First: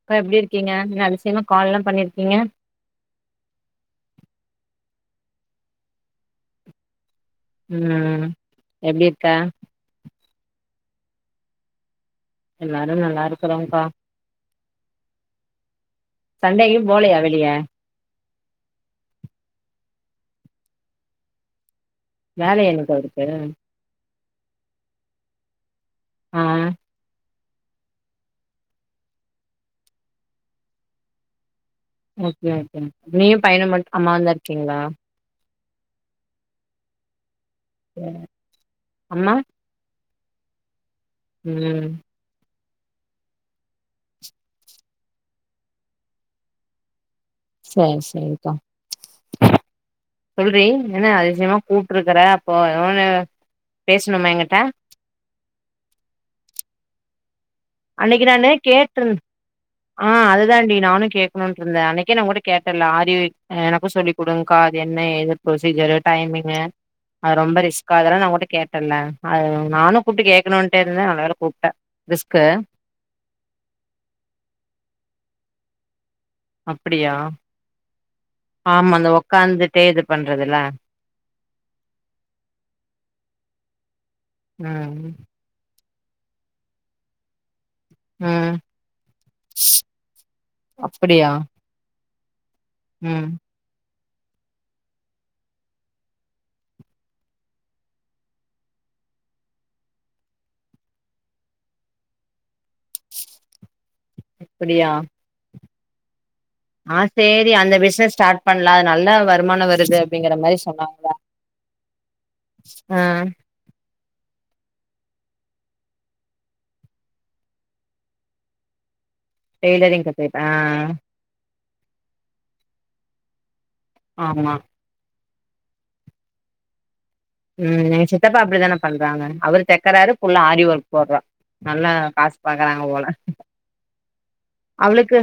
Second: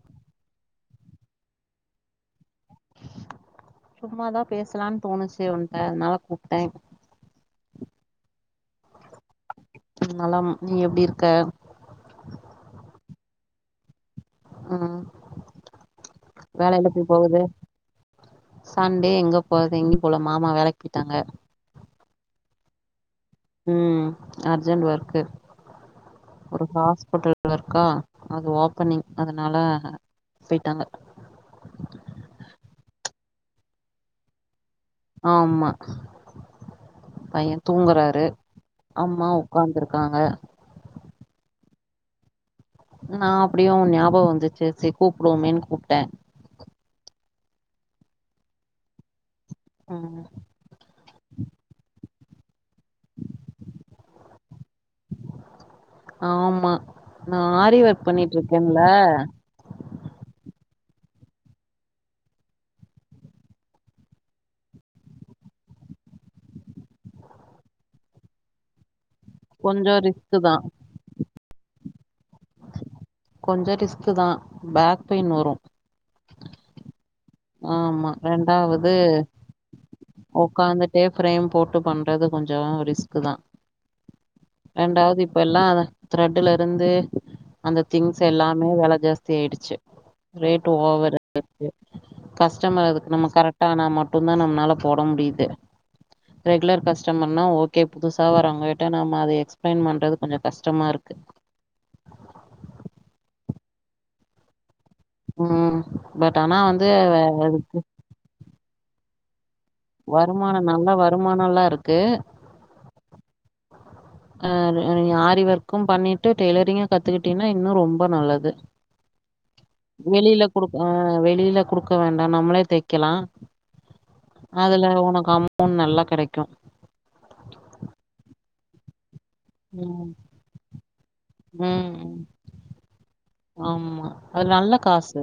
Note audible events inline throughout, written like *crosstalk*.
இப்ப எப்பிடி இருக்கீங்க அதிசயமா கால் எல்லா பண்ணிருக்கீங்க சும்மாதா பேசலான் தோணுச்சி உன்ட்ட அனால கூப்ட்டே ம் எப்பிடிர்க்கா நலம் நீ எப்பிடி இருக்க எல்லாரும் நல்லா இருக்குறோ கா ஆ சண்டே எங்கியு போலையா வெளிய சண்டே எங்க போறது எங்கியு போல மாமா வேலைக் போய்ட்டாங்க வேலையா இன்னிக்கு அவுருக் கு ம் அர்ஜென்ட் ஒர்க்கு ஆ ஒரு ஹாஸ்பிட்டல் ல்லா இருக்கா அது ஓபனிங் அதனால பேயிட்டாங்க ஓகே ஓகே நீயு பையனுமட் அம்மாவுந்தா இருக்கீங்களா ஆம்மா பைய சரி. தூங்குறாரு அம்மா உக்காந்துருக் காங்க ம் நா அப்பிடியு ஓ ஞாபக வந்துச்சி சே கூப்புடுவோமேன்னு கூப்ட சே சேக்கா ம் சொல்றி என்ன அதிசயமா கூப்புடுரு க்கற போ இவனு பேசணுமா எங்கிட்டா ஆமா நா ஆரி ஒர்க் அன்னிக்கு பண்ணிட்டு நானு இருக்கேன்ல கேட்டிருந் ஆ அதுதான்டி நானு கேட்குனுன்ட்ருந்த அன்னிக்கே நா ஒங்கிட்ட கேட்டல்ல ஆரிக் எனக்கு சொல்லி குடுங்கா அது என்ன ஏது ப்ரொசீஜரு டைமிங்கு அது ரொம்ப ரிஸ்கா அதெல்லா நா ஓங்கிட்ட கேட்டல்ல அது கொஞ்சோ நானு கூப்புட்டு ரிஸ்க்கு தா கேட்கணுட்டே இருந்தே நல்லவேல கூப்ட்ட க்க கொஞ்ச ரிஸ்க்குதா பேக் பெயின் வரு அப்பிடியா ஆமா ரெண்டாவது ஒக்காந்துட்டே இது பண்றதுல உக்காந்துட்டே பிரேம் போட்டு பண்றது கொஞ்சோ ரிஸ்க்கு தா ம் ரெண்டாவது இப்பெல்லா அத திரெட்டுல இருந்து அந்த திங்ஸ் ம் எல்லாமே வெல ஜாஸ்தி ஆயிடுச்சு ரேட் ஓவரு அப்டியா ஆயிருச்சு கஸ்டமர் அதுக்கு நம்ம ம் கரக்டனா மட் மட்டுந்தான் நம்மளால போட முடியிது ரெகுலர் கஸ்டமர்னா ஓகே புதுசா வர்றவங்கட்ட நம்ம அத எக்ஸ்பிளைன் பண்றது கொஞ்ச கஷ்டமாருக்கு அப்டியா ம் பட் ஆனா வந்து ஆ சேரி அந்த பிசினஸ் ஸ்டார்ட் பண்ணல அது நல்லா வருமான வர் வருமானம் நல்ல வருமானலோ இருக்கு ஆ ஆ ஆரி ஒர்க்கும் பண்ணிட்டு டெய்லரிங்கு கத்துக்கிடீன்னா இன்னு ரொம்ப நல்லது டெய்லரிங் கத்துக்கிட்ட வெளில குடுக் ஆ வெளில குடுக்க வேண்டா நம்மளே தைக்கலா ஆமா அதுல உனக்கு அம் போன் நல்லா கெடகும் ம் எங்க சித்தப்பா அப்டித்தானே பண்றாங்க அவர் ம் தைக்கறாரு புள்ள ஆரி ஒர்க் போடுறா நல்லா ம் ம். காசு பாக்றாங்க போல ஆமா அது நல்ல அவளுக்கு காசு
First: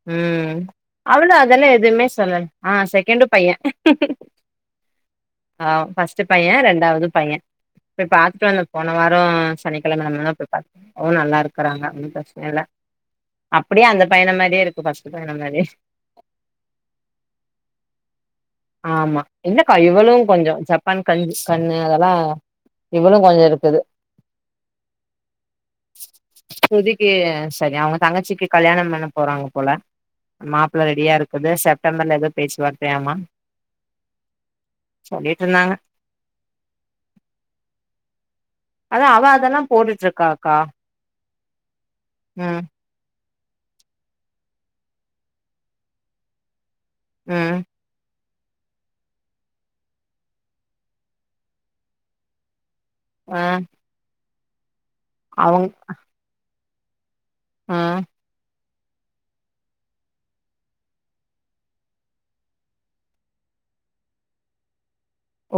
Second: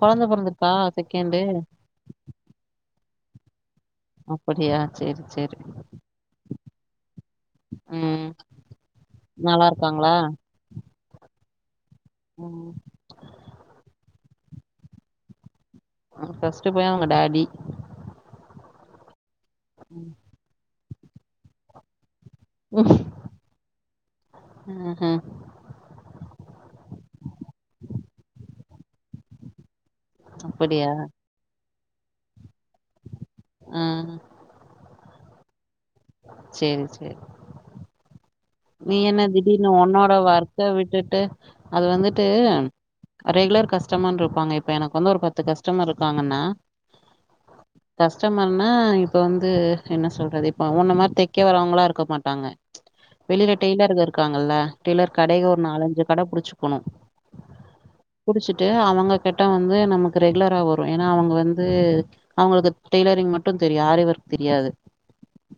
கொழந்த ம் பொறந்துருக்கா அவளு செகண்டு அதெல்லா எதுவுமே சொல்ல ஆ செகண்டு பையன் அப்புடியா ஆ பஸ்ட்டு பையன் ரெண்டாவதும் பையன் பேய் ம் பாத்துட்டு வந்த போன வாரம் நல்லா இருக்காங்களா சனிக்கிழமல பேய் பாத்துட் வந் ஓ நல்லா இருக்கறாங்க ஒன்னு பிரச்சன இல்ல ம் அப்டியே அந்த பையன மாரியே இருக்கு பஸ்ட் பையன மாரி அவர் பஸ்ட்டு பையன் அவுங்க டாடி ஆமா என்னக்கா இவ்வளோ கொஞ்சோ ஜப்பான் கஞ்ச் கண்ணு அதெல்லா இவளு கொஞ்சோ இருக்குது ம்ஹூம் ஸ்ருதிக்கு சரி அவே தங்கச்சிக்கு கல்யாணம் பண்ண போறாங்க போல மாப்ள அப்படியா ரெடியா இருக்குது ச தம்மள்ளது பேச்சுவார்த்தயாமா ஆ சொல்லிட்ருந்தாங்க சேரி சேரி நீ அதா அவ என்ன அதெல்லா திடீர்னு போட்டுட்டு ஒன்னோட இருக்காக்கா ஒர்க்க விட்டுட்டு அது வந்துட்டு ம் ரெகுலர் கஸ்டமருன்ருப்பாங்க இப்ப எனக்கு வந்து ஒரு பத்து கஸ்டமர் இருக்காங்கன்னா ம் கஸ்டமர்னா இப்ப வந்து என்ன சொல்றது இப்ப உன்ன மார் தெக்க வரவ்ங்ளா இருக்க மாட்டாங்க ஆ வெளில டெய்லர்கரு க்காங்கல்ல டெய்லர் கடைக ஒரு அவங்க நாலஞ்சு கட புடுச்சு க்கனு ஆ புடுச்சு ட்டு அவுங்க கிட்ட வந்து நமக்கு ரெகுலரா வரு ஏனா அவுங்க வந்து அவுங்களுக்கு டெய்லரிங் மட்டு‌ தெரியு ஆரி ஒர்க் தெரியாது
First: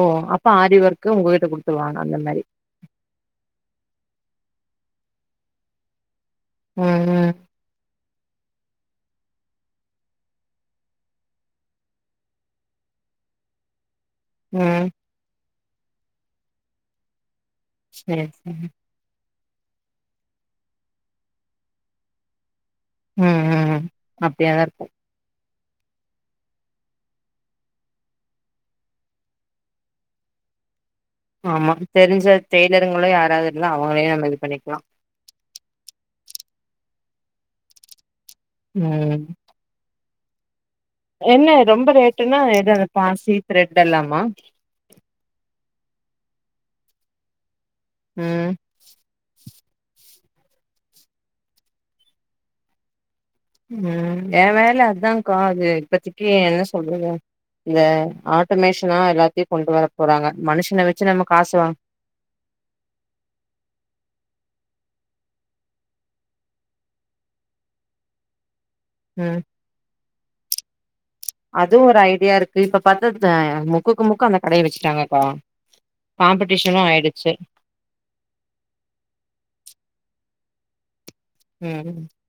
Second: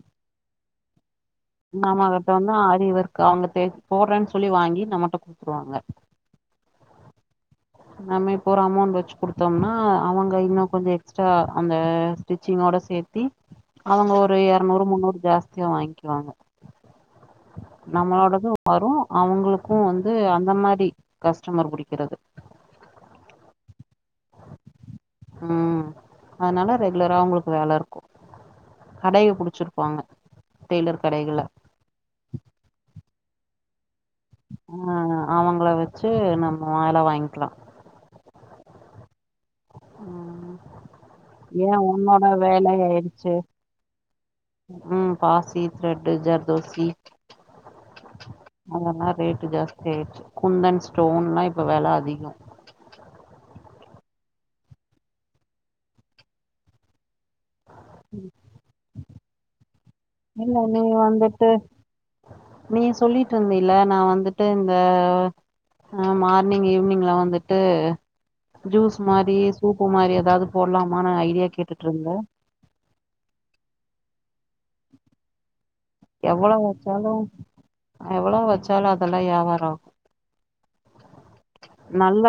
ஓ அப்ப ஆரி ஒர் நம்மகிட்ட வந்து ஆரி ஒர் க்கு அவுங்க தே போட்றேன் சொல்லி வாங்கி நம்மட்ட குத்துருவாங்க ம் ம் நம்ம இப்போ ஒரு அமௌண்ட் வச்சு குடுத்தோம்னா அவுங்க இன்னு கொஞ்சோ எக்ஸ்ட்ரா அந்த ஸ்டிச்சிங்கோட சேத்தி அவுங்க ஒரு ம் எர்நூறு முந்நூறு ஜாஸ் த்தியா வாங்க்கிவாங்க சேரி நம்மளோடது சேரி வரு அவுங்ளுக் கு வந்து அந்த மாரி கஸ்டமர் புடிக்கிறது ம் ம் அப்டியாதா இருக்கு ம் அதுனால ரெகுலரா அவுங்களுக்கு வேல இருக்கு கடய புடிச்சிருப்பாங்க டெய்லர் கடைகள ஆமா தெரிஞ்ச டெய்லருங்களு யா ராதெல்லா ஆ அவுங்ள வச்சு நம் வேல வாங்க்லா ம் என்ன ஏ ரொம்ப உன்னோட ரேட்டுன்னா எது அந்த வேலயாயிடுச்சு பாசி த்ரெட் எல்லாமா ம் பாசி த்ரெட்டு் ஜர்தோசி ம் அதெல்லா ரேட்டு ஜாஸ் தி ஆயிட்ச்சு குந்தன் ஸ்டோன்லா இப்ப வெல அதிகோ ம் ஏ வேல அதாக்கா அது இப்பத்தக்கி என்ன சொல்றது இந்த ஆட்டோமேஷனா எல்லாத்தையு கொண்டு வர போறாங்க இல்ல நீ மனுஷன வச்சு நம்ம வந்துட்டு காசு வாங் நீ சொல்லிட்ருந்தீல நா வந்துட்டு இந்த மார்னிங் ஈவ்னிங்ல வந்துட்டு ஜூஸ் மாரி ம் சூப்பு மாரி எதாவ்து போட்லாமானு ஐடியா அதுவு ஒரு கேட்டுட்ருந்தே கு அந்த கடைய வச்டாங்கக்கா எவ்வளொ வச்சாலு எவளொ வச்சாலு அதெல்லா யாவாரொ ஆவு ம் நல்ல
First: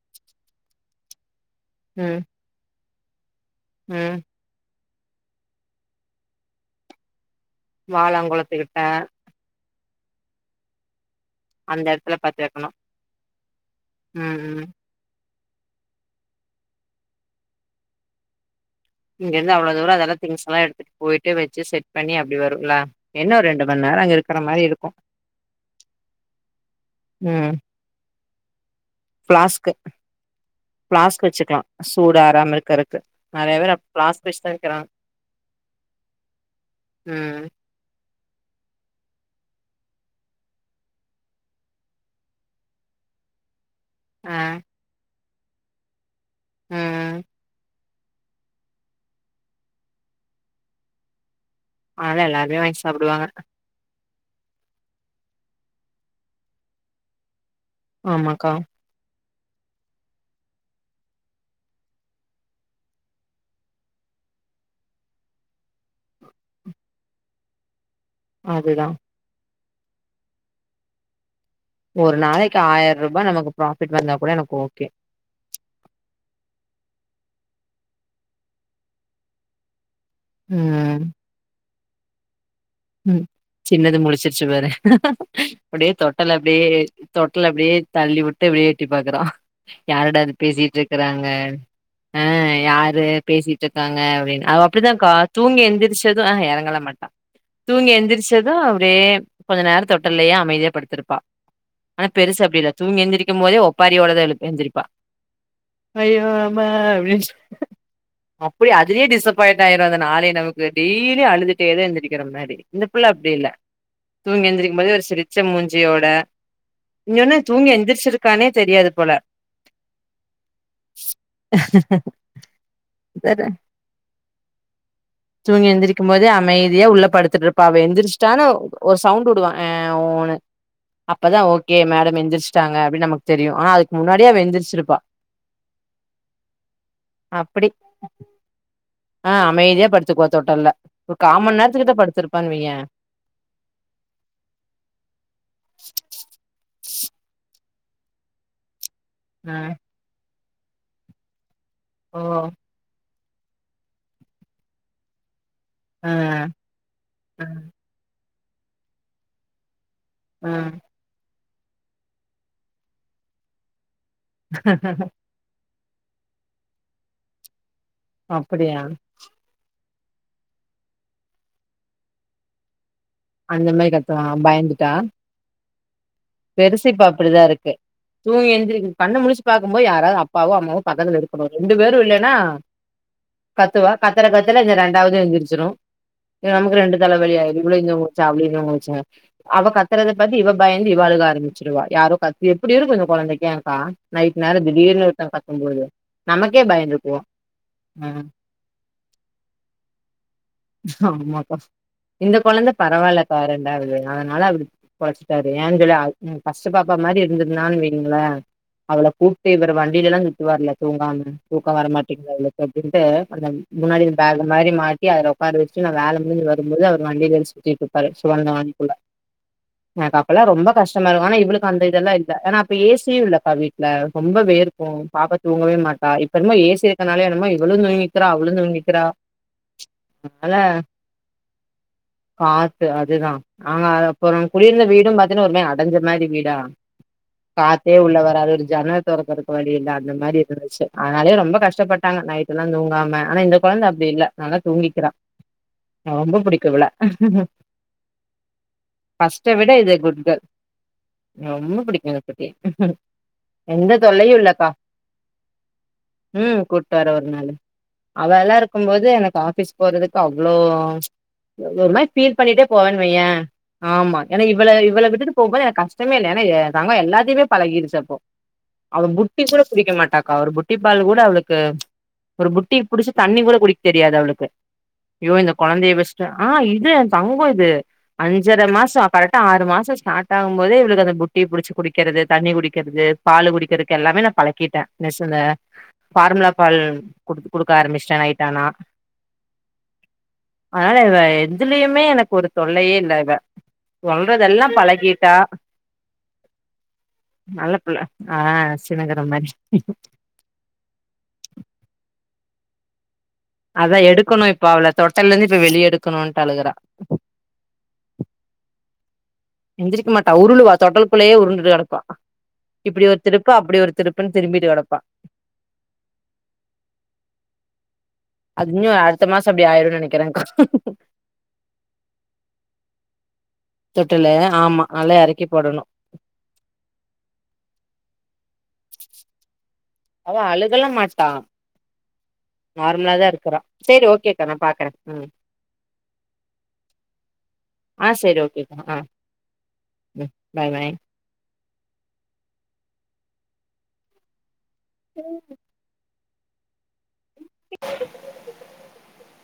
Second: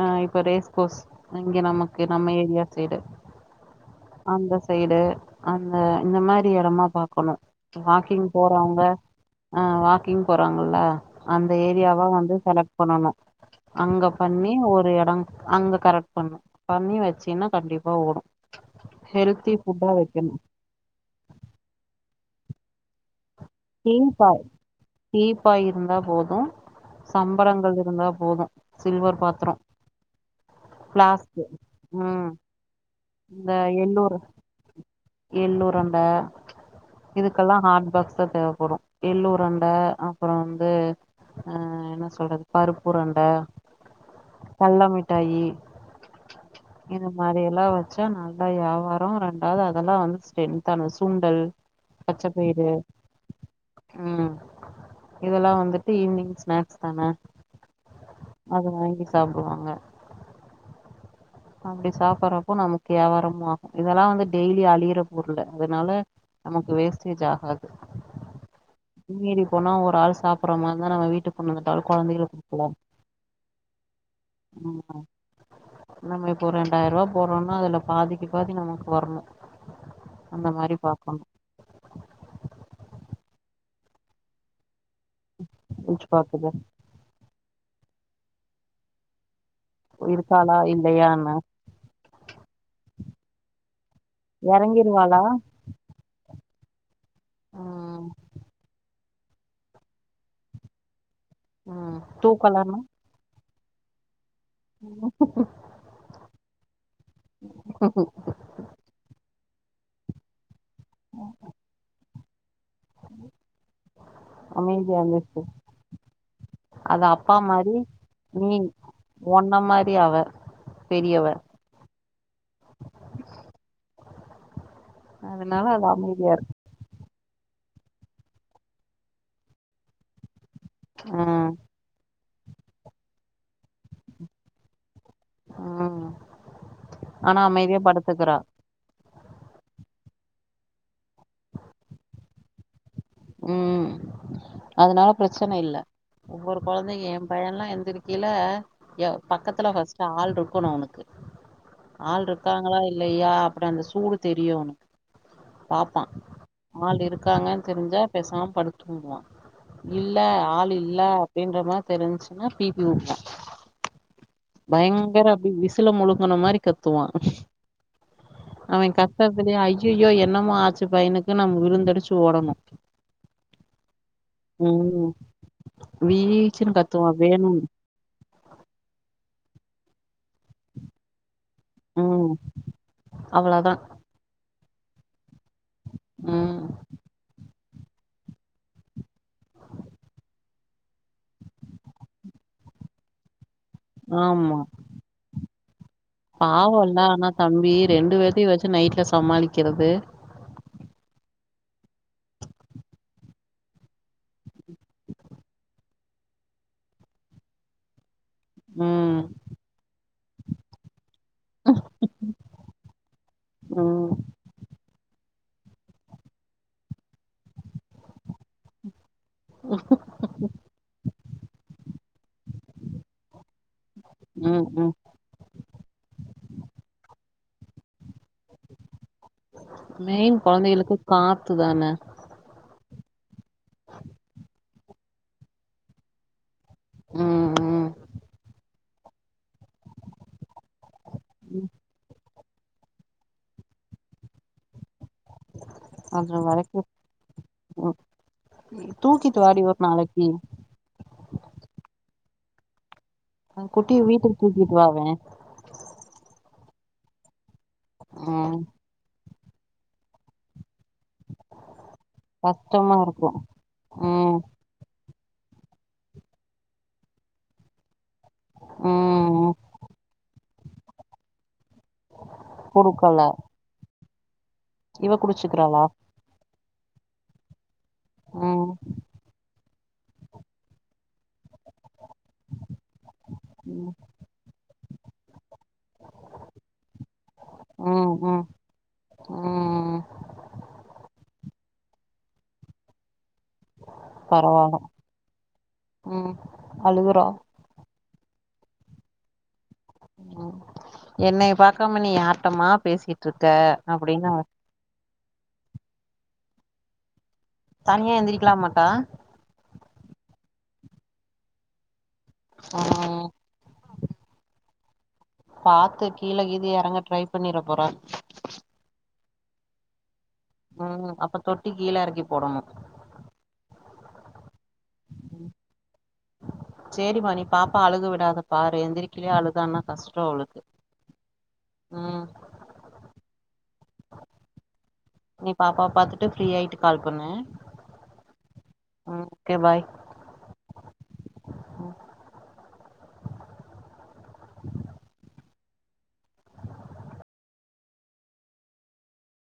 அ‌ இப்ப ரேஸ்கோஸ் அங்கெ நமக்கு ம் நம்ம ஏரியா சைடு ம் அந்த சைடு அந்த இந்த மாரி எடமா பாக்கனு வாக்கிங் வாலாங்குளத்துக்கிட்ட போறவ்ங்க ஆ வா க்கிங் போறாங்கள்ல அந்த ஏரியாவா எடத்துல வந்து பாத்து வைக்கணு செலக்ட் பண்ணனு அங்க ம் பண்ணி ம் ஒரு எட அங்க கரெட் பண்ணு பண்ணி வச்சீன்னா கண்டிப்பா ஓடு இங்கெர்ந்து ஹெல்த்தி அவ்ள ஃபுட்டா தூரொ அதெல்லா வைக்கணு திங்ஸ் எல்லா எடுத்துட்டு போயிட்டு வச்சு செட் பண்ணி அப்டி வரு ங்ளா தீபாய் தீபாய் இருந்தா போது ம் சம்பரங்கள் இருந்தா போது சில்வர் பாத்துரொ ஃபிளாஸ்க்கு வச்சுக்லா சூடு ஆறாம இருக்குறக்கு இந்த எள்ளூரு எள்ளுருண்ட ம் இதுக்கெல்லா ஹாட் பாக்ஸ் தா தேவப்படு எள்ளுருண்ட அப்றொ வந்து ஆ என்ன சொல்றது பருப்புருண்ட ஆ கல்ல மி ட்டாயி இது ம் மாரி எல்லா வ ச்சா நல்லா யாவாரோ ரெண்டாது அதெல்லா வந்து ஸ்டெந்தான சுண்டல் அத எல்லாருமே பச்சப்பயிறு வாங்கி சாப்புடுவாங்க ம் இதெல்லா வந்துட்டு ஈவ்னிங் ஸ்நாக்ஸ் தான ஆமாக்கா அது வாங்கி சாப்டுவாங்க அப்டி சாப்பாறப்போ நமக்கு யாபாரமு ஆகும் இதெல்லா வந்து டெய்லி அழியிற பொருளு அதுனால நமக்கு வேஸ்டேஜ் ஆகாது அதுதா போன ஒரு ஆள் சாப்புற மாந்தா நங்க வீட்டுக் ஒரு நாளைக்கு ஆய ரூபா நமக்கு பிராஃபிட் வந்தா கூட எனக்கு ஓகே ம் நம்ம இப்போ ரெண்டாய ரூபா போடுறோன்னா அதுல பாதிக்கு பாதி நமக்கு வரணு அந்த மாரி ம் பாக்கனு ம் சின்னது முழிச்சிருச்சு பாரு அப்டியே யோசிச்சு தொட்டல பாத்துக்க அப்டியே தொட்டல அப்டியே தள்ளி உட்டு அப்டியே எட்டி பாக்குறா யாருட அது இருக்காளா பேசிட்டு இருக்குறாங்க இல்லையான்னு யாரு பேசிட்டுருக்காங்க அப்டின்னு அவ அப்டிதா கா இறங்கிருவாளா தூங்கி எழுந்திரிச்சது ஹ எறங் கல மட்டா தூங்கி ம் எந்திரிச்சதும் அப்டியே கொஞ்ச நேர தொட்டுல்லயே அமைதியா படுத்திருப்பா ம் ஆனா பெருசு அப்டில்ல தூக்கலன்னா தூங்கி எழுந்திரிக் கிம்போதே ஒப்பாரியோட தா எழுத் எந்திரிப்பா அய்யோ மாய் மீன்ஸ் அப்டியே அதுலயே டிசன் போயிட்ட ஆயிரு அதுனாலே நமக் டெய்லு அழுதுட்டே தா எந்திரிக் கிற மாரி இந்த புள்ள அப்டி இல்ல தூங்கி எழுந்திரிக் போதே அமைதியா ஒரு சிரிச்ச இருந்துச்சு மூஞ்சியோட அது இங்க அப்பா ஒன்னு தூங்கி மாரி எந்திரிச்சிருக்கானே நீ தெரியாது போல ஒன்ன மாரி அவ பெரியவ அதனால தூங்கி அது எந்திரிக்கும் போதே இருக்கு அமைதியா உள்ள படுத்துட்டுருப் பா அவ எந்திரிச்சுட்டான்னு ஒரு சவுண்ட் உடுவா ஆ ஊனு அப்பதா ம் ஓகே மேடம் எந்திரிச் டாங்க அப்டினு நமக்கு தெரியு ஆனா அதுக்கு முன்னாடியே அவ எந்திரிச்சிருப்பா ம் ஆனா அமைதியா படுத்துக்குறா அ அமைதியா படுத் துக்கு வா தொட்டில்ல ஒரு காமண் நேரத்து கிட்ட படுத்திருப்பானு வையேன் ம் அதுனால பிரச்சனை இல்ல ஒவ்வொரு கொழந் அ என் பையல்லா எந்திருக்கேல எ ஆ பக்கத்துல ஃபஸ்ட் ஆள் இருக்கு குணு அவனுக்கு ஓ ஆள் இருக்காங்களா இல் இல்லையா அப்ட அந்த சூடு தெரியு பாப்பா ஆ ஆள் ஆ இருக்காங்கன்னு தெரிஞ்சா பேசாம படுத்து தூங்குவா இல்ல ஆ ஆள் இல்ல அப்டின்ற மாதிரி தெரிஞ்சச்சுன்னா பிபி ஊதுவா பயங்கர அப்டி வீஸ் விசில முழுங்கன மாரி கத்துவா அப்டியா அவெ கத்துறதுலயே ஐ ஐயயோ என்னமோ ஆச்சு பையனுக்கு நம்ம விருந்தடிச்சு ஓடணு அந்த மாதிரி கத் ஆ பயந்துட்டா வீச்சுன்னு பெருசு இப்ப கத்துவான் அப்படிதா வேணும்னு இருக்கு தூங்கி எழுந்த் கண்ண முழிச் பாக்கும் போது யாராவது பாவோ அம்மாவு பக்கத்துல இருக்கணு ரெண்டு பேரு இல்லன்னா ம் அவ்வளோதான் கத்துவா கத்துற கத்துல இந்த ரெண்டு அதாது எந்துறுச்சு சுரு இது ம் நமக்கு ரெண்டு தலைவலி ஆயிரு இவ்ளங்கச்சா அவளனுங்கச்ச அவ கத்தறத பாத்து இவ பயந் தீபா அழுக ஆரம்பிச்சிருவா யாரும் கத்தி எப்டி இருக்கு அந்த கொழந்தைக்கி பா நய்ட்டு நேரோ ஆமா திடீர்ன்னு *unintelligible* ம்போடய பாவம்ல ஆனா தம்பி ரெண்டு ம் பேத்தையு வச்சு நைட்ல சமாளிக்கிறது ஆமாக்கா இந்த கொழந்த பரவாயில்ல கா ரெண்டாவது அதனால அவரு பொழச்சுப்பாரு ஏன்கலே ஃபஸ்டு பாப்பா மாதிரி இருந்தான்னு வைங்களே அவள ம் கூட்டு இவர் வண்டியிலல்லா வர்ல தூங்காம தூக்கம் வர மாட்டேங்கிது அவளுக்கு அப்டின்ட்டு படுக முன்னாடி ம் இந்த பேக் மாரி மாட் யாரோ உக்கார வச்சிட்டு நா வேல முடிஞ்சி வரும்போது அவரு வண்டியில சுத்திட்டு உக்கார வச்சி இவன்தா ஆன்புள்ள *inaudible* அப்பலா ரொம்ப கஷ்டமா இருக்கும் ஆனா இவளுக்கு அந்த இதல்லா இல்ல ஆனா அப்ப ஏசியும் இல்லக்கா வீட் ல ரொம்ப ம் ம் வேர்க்கும் பாப்ப தூங்கவே மாட்டா இப்ப என்மோ ஏசி இருக்கனாலே என்னமோ இவளு தூங்கி கிறா அவளு தூங்கிகிறா மெயின் அதனால கொழந்தைகளுக்கு காத்து தான கா ட்டு அதுதான் ஆ அப்புறம் குடியிருந்த வீடும் கா தின ஒருமே அடைஞ்ச மாரி வீடா ம் ம் காத்தே உள்ள வராதா ஒரு ஜனல் தொறக்கர வழி இல்ல அந்த மாரி இருந்துச்சு அதனாலே ரொம்ப கஷ்டப்பட்டாங்க நைட் இதுலாம் தூங்காம ஆனா இந்த கொழந்த அப்டி இல்ல நல்லா தூங்கிக்கிறா ரொம்ப அது புடிக்கும் வரைக்கு இவல ம் தூக்கிட்டு ஃபஸ்ட்ட வாடி விட ஒரு இது குட் நாளைக்கு த ரொம்ப பிடிக்கும் குட்டி தா குட்டிய வீட்டுக்கு தூக்கிட்டுவாவே ம் கூட்டு வர ஒரு நாளு அவ எல்லா இருக்கமோது எனக் த ஆபீஸ் போறதுக்கு அவ்ளோ ஒரு நா பீல் பண்ணிட்டே கஷ்டமா போவேன் இருக்கு வையன் ஆமா ம் ஏனா இவள இவள விட் டுட்டு போக போது எனக்கு கஷ்டமே இல்ல ஏனா ஏ தங்கம் எல்லாத்தையமே பழகிடுச்சி அப்போ அவன் புட்டி ம் கூட புடிக்க மாட்டாக்கா அவரு புட் புட்டிபால் கூட அவளுக் க்கு ஒரு புட்டிய புடிச்சி குடுக்கல தண்ணி கூட குடிக் தெ முடியாது அவளுக்கு இவ ஜயோ இந்த குடிச்சுக்கிறாளா கொழந்தைய வச்ட்டு ஆ இது என் தங்கம் இது ம் அஞ்சர மாசம் கரெட்டா ஆறு மாச ஸார்ட் ஆவு போதே இவங்களுக்கு அந்த புட்டிபுடிச் குடிக் குடிக்கிறது தண்ணி குடிக்கிறது பால் ம் குடிக்கிறதுக்கு எல்லாமே நா பழக்கிட்டே பேசல ஃபார்முலா பால் கு குடுக்க ம் ஆரம்பிச்சிட்டே நைட் ம் ஆனா ம் ஆனா இவ எதுலயுமே எனக்கு ஒரு தொல்லையே இல்ல இவ சொல்றதெல்லா பரவால்ல பழ கா ம் அழுகுறா நல்ல பிள்ள ஆ சினுங்குற மாரி ம் என்னைய பாக்காம நீ யார்ட்டமா பேசிட்டு இருக்க அதா அப்டின்னு அவ எடுக்கணு இப்ப அவள தொட்டல்ல இருந்து இப்ப வெளிய எடுக்கணும்ட்டு அழுகுறா தனியா எழுந்திரிக்கலாமட்டா எஞ்திரிக்கக்க மாட்டா உருளுவா தொட்டல்க்குள்ளேயே உருண்டுட்டு கடப்பா இப்டி ஒரு ம் திருப்பு அப்டி ஒரு திருப்புன்னு திரும்பிட்டு கடக்கு ப்ப பாத்து கீழே கீது எறங்க ட்ரை பண்ணிர போறா அதுன்னு அடுத்த மாசோ அப்டி ஆயிரு நினைக்கிறே ம் அப்ப தொட்டி கீழே எறக்கி போடணு தொட்டிலு ஆமா அதுலா எறக்கி போடணு சேரிம்மா நீ பாப்பா அழுக விடாத பாரு எந்திரிக்கலயே அழுதான்னா கஷ்டோ அவ அவளுக்கு அமுகல்லா மாட்டா ம் நார்மலா தா இருக்கிறா சரி ஓகே அக்கா நா பாக்குறே ம் நீ பாப்பா பாத்துட்டு ஃப்ரீ ஆயிட்டு கால் பண்ணு ஆ சேரி ஓகேக்கா ஆ ஓகே பாய் ம் பாய் பாய் *inaudible* *inaudible*